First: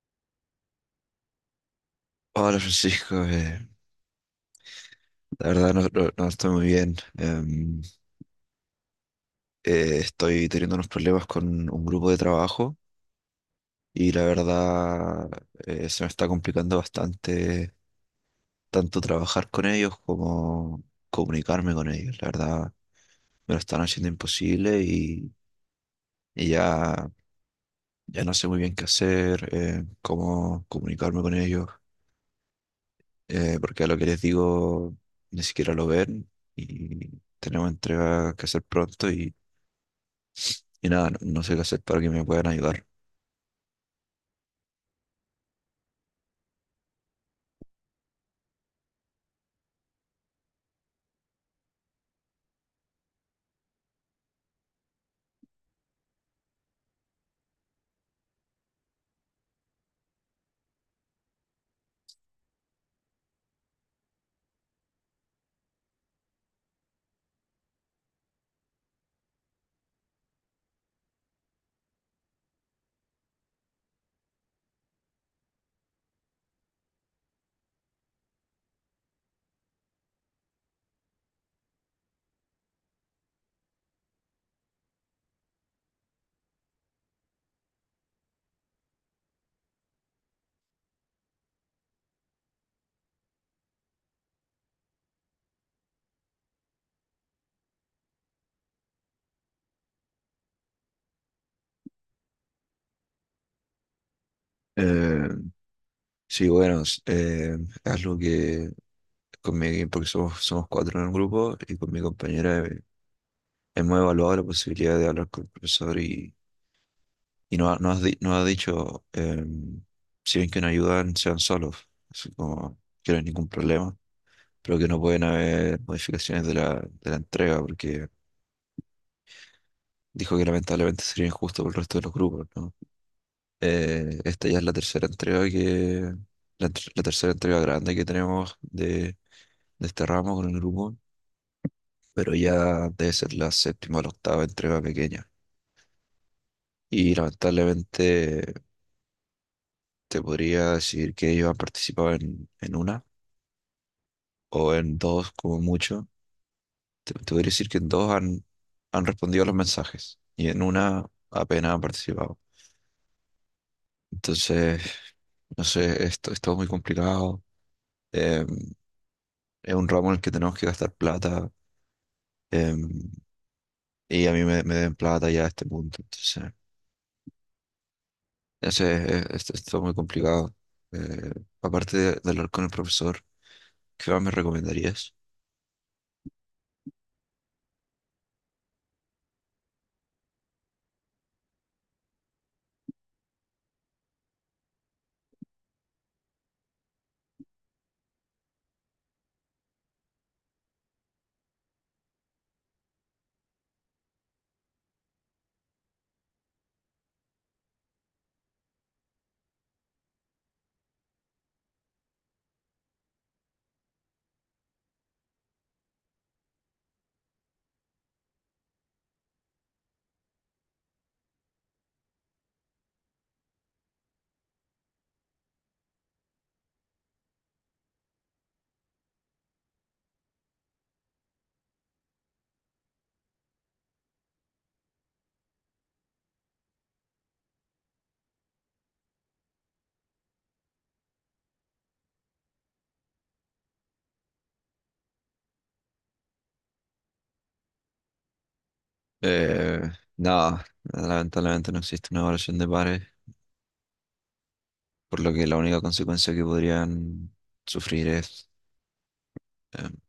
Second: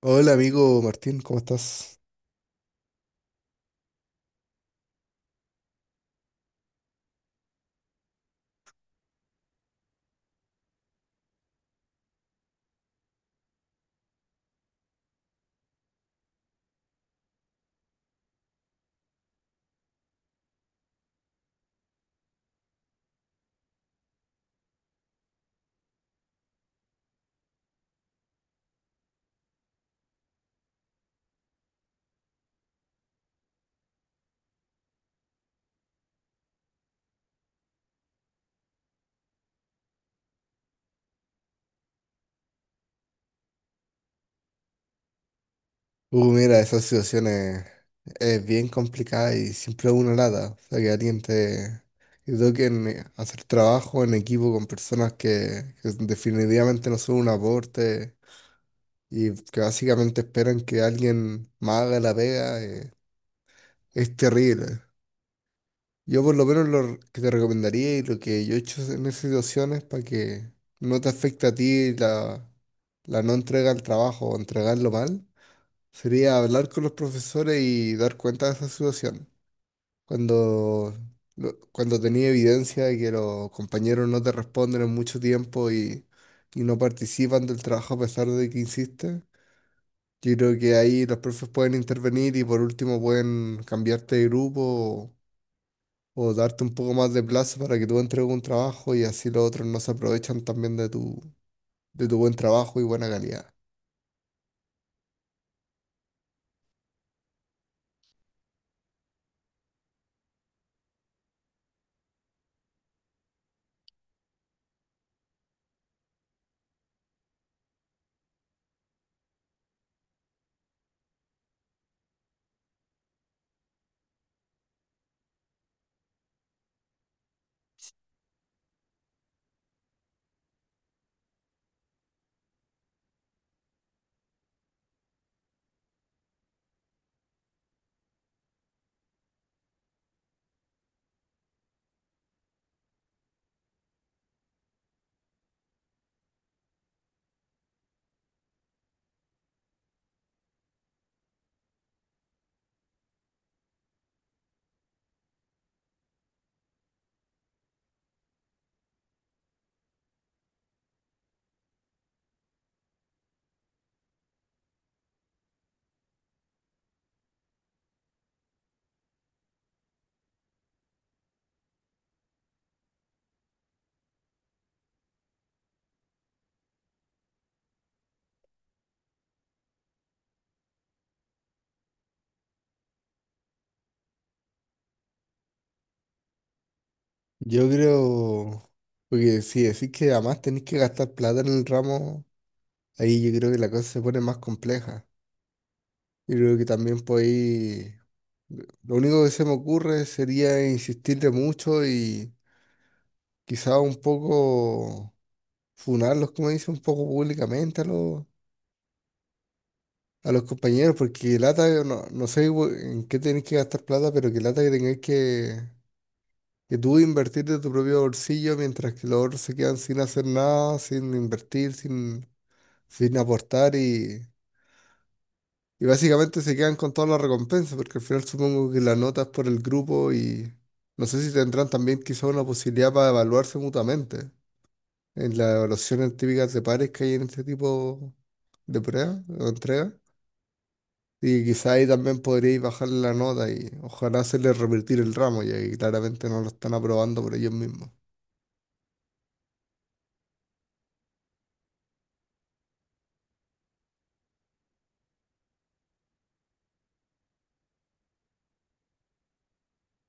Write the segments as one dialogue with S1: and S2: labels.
S1: Hola amigo Martín, ¿cómo estás?
S2: Hola Francisco, la verdad no estoy muy bien. Estoy teniendo unos problemas con un grupo de trabajo y la verdad se me está complicando bastante tanto trabajar con ellos como comunicarme con ellos. La verdad me lo están haciendo imposible y ya, ya no sé muy bien qué hacer, cómo comunicarme con ellos, porque a lo que les digo ni siquiera lo ven y tenemos entrega que hacer pronto y... Y nada, no, no sé qué hacer para que me puedan ayudar.
S1: Mira, es bien complicada y siempre una lata. O sea, que alguien te... Yo creo que te toquen hacer trabajo en equipo con personas que definitivamente no son un aporte y que básicamente esperan que alguien más haga la pega, es terrible. Yo por lo menos lo que te recomendaría y lo que yo he hecho en esas situaciones para que no te afecte a ti la no entrega al trabajo o entregarlo mal sería hablar con los profesores y dar cuenta de esa situación. Cuando, Cuando tenía evidencia de que los compañeros no te responden en mucho tiempo y no participan del trabajo a pesar de que insistes, yo creo que ahí los profes pueden intervenir y por último pueden cambiarte de grupo o darte un poco más de plazo para que tú entregues un trabajo y así los otros no se aprovechan también de de tu buen trabajo y buena calidad.
S2: Eh, sí, bueno, es algo que porque somos cuatro en el grupo y con mi compañera hemos evaluado la posibilidad de hablar con el profesor y, nos ha dicho, si ven que no ayudan, sean solos, así como que no hay ningún problema, pero que no pueden haber modificaciones de de la entrega, porque dijo que lamentablemente sería injusto por el resto de los grupos, ¿no? Esta ya es la tercera entrega la tercera entrega grande que tenemos de este ramo con el grupo, pero ya debe ser la séptima o la octava entrega pequeña. Y lamentablemente te podría decir que ellos han participado en una o en dos como mucho. Te podría decir que en dos han respondido a los mensajes y en una apenas han participado. Entonces, no sé, esto, es todo muy complicado. Em, es un ramo en el que tenemos que gastar plata. Em, y a mí me den plata ya a este punto. Entonces, es todo muy complicado. Eh, aparte de hablar con el profesor, ¿qué más me recomendarías?
S1: Yo creo, porque si decís que además tenés que gastar plata en el ramo, ahí yo creo que la cosa se pone más compleja. Yo creo que también podéis, lo único que se me ocurre sería insistirle mucho y quizá un poco funarlos, como dice, un poco públicamente a a los compañeros, porque lata, no, no sé bu- en qué tenéis que gastar plata, pero que lata que que tú invertir de tu propio bolsillo mientras que los otros se quedan sin hacer nada, sin invertir, sin... sin aportar y básicamente se quedan con todas las recompensas, porque al final supongo que las notas por el grupo y no sé si tendrán también quizá una posibilidad para evaluarse mutuamente en las evaluaciones típicas de pares que hay en este tipo de pruebas o entregas. Y quizá ahí también podríais bajarle la nota y ojalá hacerle revertir el ramo, ya que claramente no lo están aprobando por ellos mismos.
S2: Eh, nada, lamentablemente no existe una evaluación de pares, por lo que la única consecuencia que podrían sufrir es eh,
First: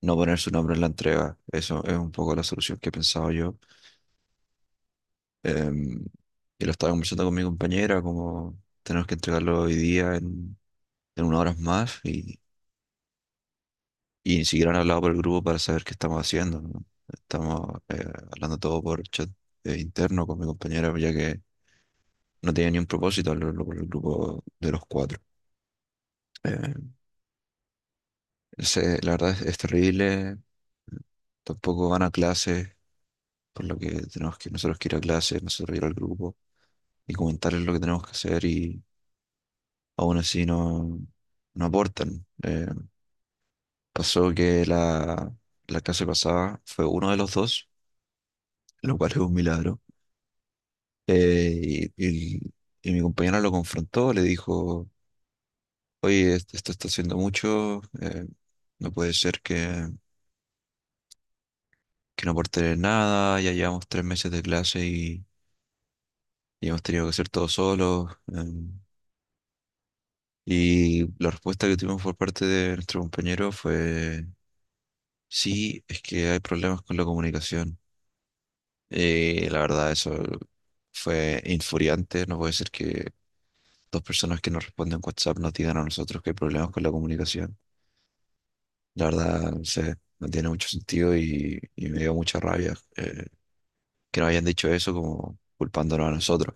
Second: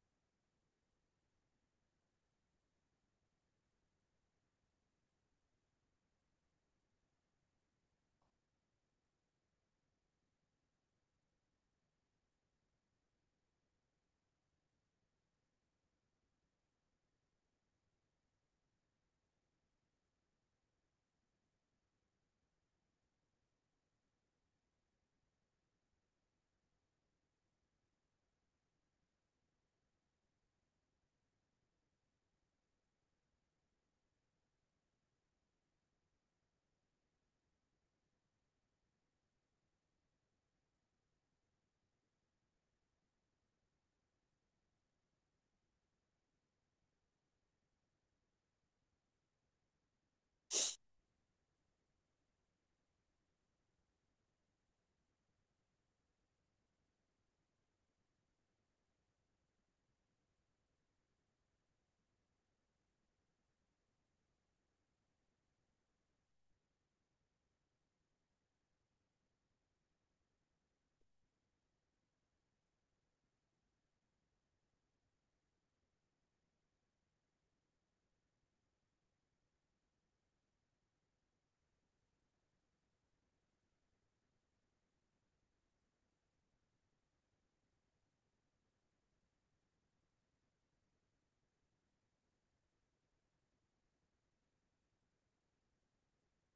S2: no poner su nombre en la entrega. Eso es un poco la solución que he pensado yo. Em, y lo estaba conversando con mi compañera, como tenemos que entregarlo hoy día en unas horas más. Y ni siquiera han hablado por el grupo para saber qué estamos haciendo, ¿no? Estamos hablando todo por chat interno con mi compañera, ya que no tenía ni un propósito hablarlo por el grupo de los cuatro. Eh, la verdad es terrible. Tampoco van a clases, por lo que tenemos que nosotros que ir a clases, nosotros ir al grupo y comentarles lo que tenemos que hacer y aún así no, no aportan. Pasó que la clase pasada fue uno de los dos, lo cual es un milagro. Eh, y, y- y mi compañera lo confrontó, le dijo, oye, esto está haciendo mucho, no puede ser que no aporte nada, ya llevamos tres meses de clase y hemos tenido que hacer todo solos. Y la respuesta que tuvimos por parte de nuestro compañero fue, sí, es que hay problemas con la comunicación. Y la verdad, eso fue infuriante, no puede ser que dos personas que nos responden WhatsApp nos digan a nosotros que hay problemas con la comunicación. La verdad, no sé, no tiene mucho sentido y me dio mucha rabia que nos hayan dicho eso como culpándonos a nosotros.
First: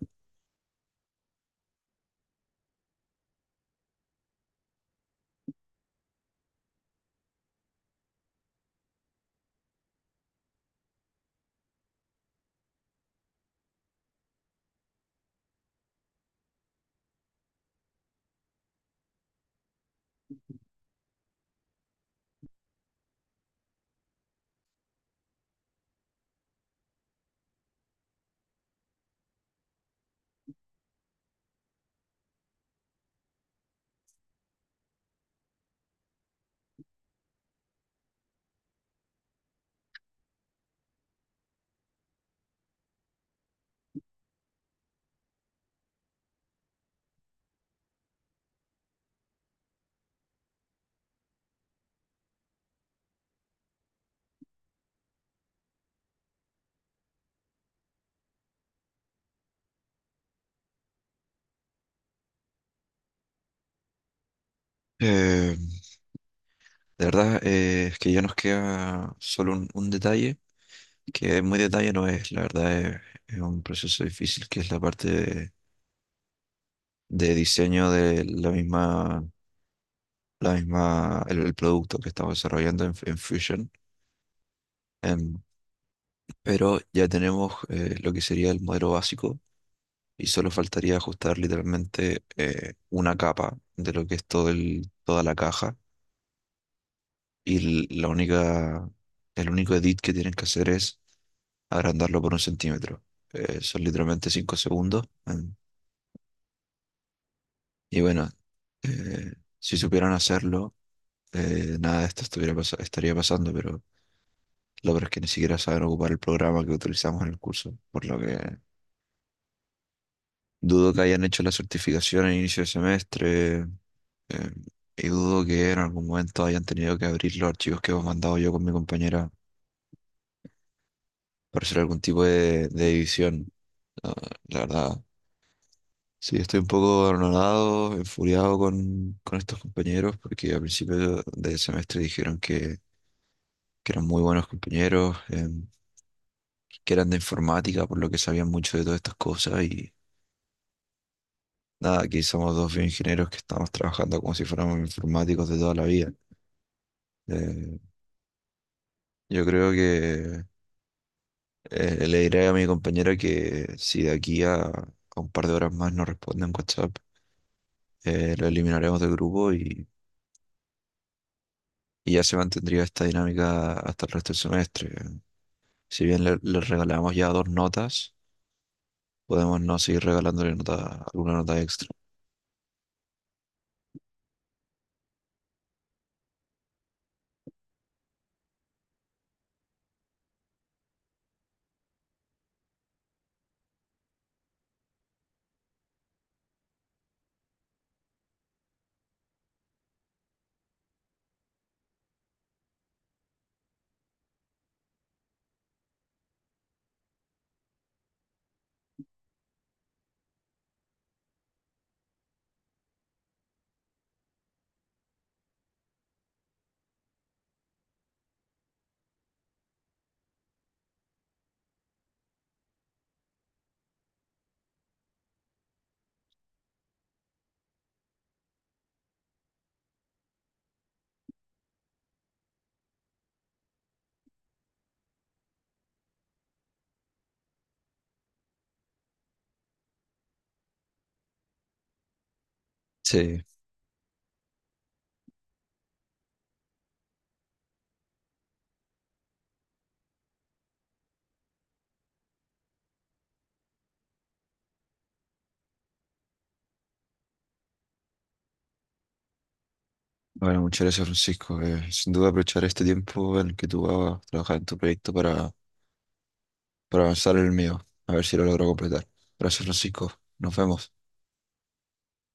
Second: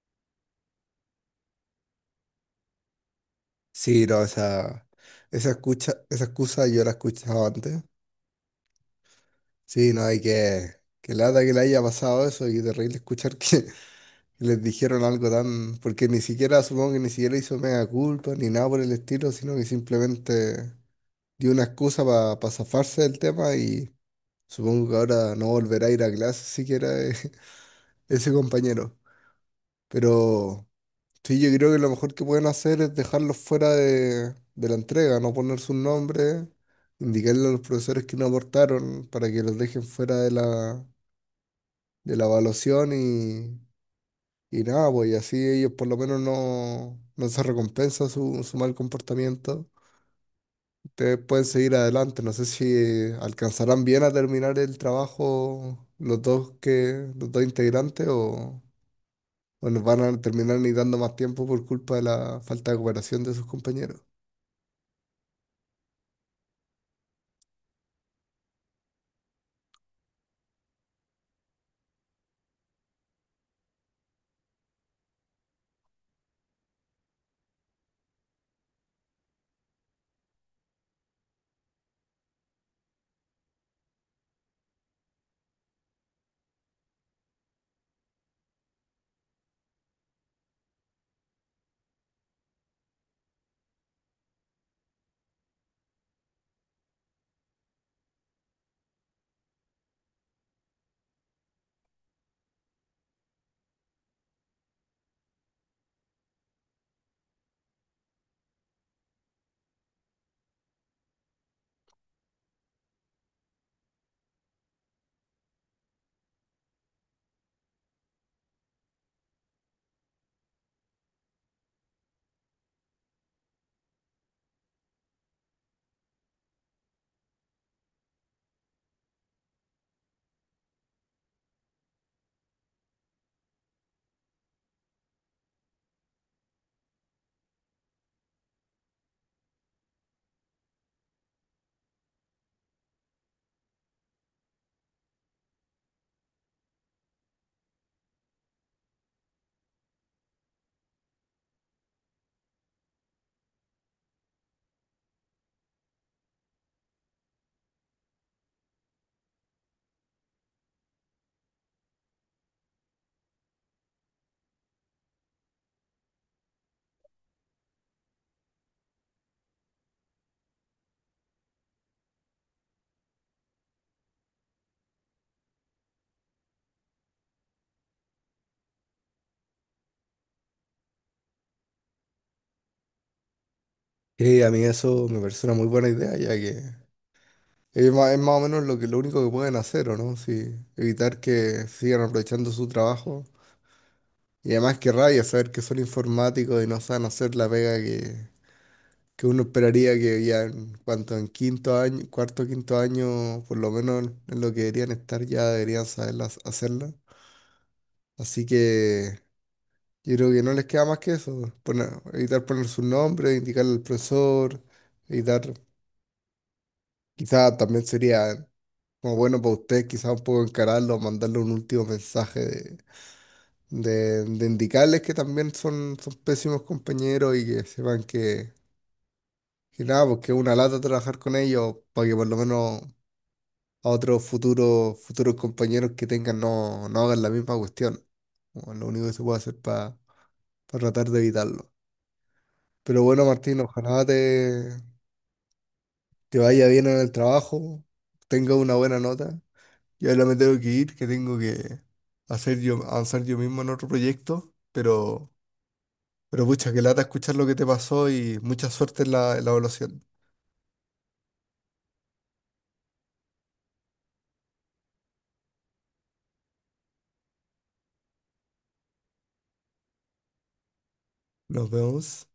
S1: Sí, no, esa excusa yo la he escuchado antes. Sí, no hay que... Que lata que le haya pasado eso y terrible escuchar que les dijeron algo tan... Porque ni siquiera, supongo que ni siquiera hizo mea culpa ni nada por el estilo, sino que simplemente dio una excusa para zafarse del tema y supongo que ahora no volverá a ir a clase siquiera, ese compañero. Pero sí, yo creo que lo mejor que pueden hacer es dejarlos fuera de la entrega, no poner sus nombres, indicarle a los profesores que no aportaron para que los dejen fuera de la evaluación y nada, pues y así ellos por lo menos no, no se recompensa su mal comportamiento. Ustedes pueden seguir adelante, no sé si alcanzarán bien a terminar el trabajo los dos integrantes o nos van a terminar ni dando más tiempo por culpa de la falta de cooperación de sus compañeros.
S2: Eh, de verdad, es que ya nos queda solo un detalle, que muy detalle no es, es un proceso difícil, que es la parte de diseño de la misma, el producto que estamos desarrollando en Fusion. Em, pero ya tenemos lo que sería el modelo básico y solo faltaría ajustar literalmente una capa de lo que es todo toda la caja y el único edit que tienen que hacer es agrandarlo por un centímetro. Son literalmente 5 segundos. Y bueno, eh, si supieran hacerlo, nada de esto estaría pasando, pero lo peor es que ni siquiera saben ocupar el programa que utilizamos en el curso, por lo que dudo que hayan hecho la certificación a inicio de semestre, eh, y dudo que en algún momento hayan tenido que abrir los archivos que hemos mandado yo con mi compañera para hacer algún tipo de edición. Ah, la verdad, sí, estoy un poco anonadado, enfuriado con estos compañeros, porque al principio del semestre dijeron que eran muy buenos compañeros, que eran de informática, por lo que sabían mucho de todas estas cosas, y nada, aquí somos dos bioingenieros que estamos trabajando como si fuéramos informáticos de toda la vida. Eh, yo creo que le diré a mi compañero que si de aquí a un par de horas más no responde en WhatsApp, lo eliminaremos del grupo y ya se mantendría esta dinámica hasta el resto del semestre. Si bien le regalamos ya dos notas, podemos no seguir regalándole alguna nota extra.
S1: Y a mí eso me parece una muy buena idea, ya que es más o menos lo único que pueden hacer, ¿o no?, si evitar que sigan aprovechando su trabajo. Y además qué rabia saber que son informáticos y no saben hacer la pega que uno esperaría que ya en cuanto en quinto año, cuarto, quinto año, por lo menos en lo que deberían estar, ya deberían saberla hacerla. Así que yo creo que no les queda más que eso, poner- evitar poner su nombre, indicarle al profesor, evitar, quizá también sería como bueno para ustedes, quizá un poco encararlo, mandarle un último mensaje de de indicarles que también son pésimos compañeros y que sepan que. Y nada, porque es una lata trabajar con ellos para que por lo menos a otros futuros compañeros que tengan no, no hagan la misma cuestión. Bueno, lo único que se puede hacer para tratar de evitarlo. Pero bueno,
S2: Sí,
S1: Martín, ojalá te vaya bien en el trabajo, tengas una buena nota. Yo ahora me tengo que ir, que tengo que hacer yo, avanzar yo mismo en otro proyecto, pero pucha, que lata escuchar lo que te pasó y mucha suerte en en la evaluación.
S2: bueno, muchas gracias Francisco. Sin duda aprovechar este tiempo en el que tú vas a trabajar en tu proyecto para avanzar en el mío, a ver si lo logro completar. Gracias Francisco, nos vemos.
S1: Nos vemos.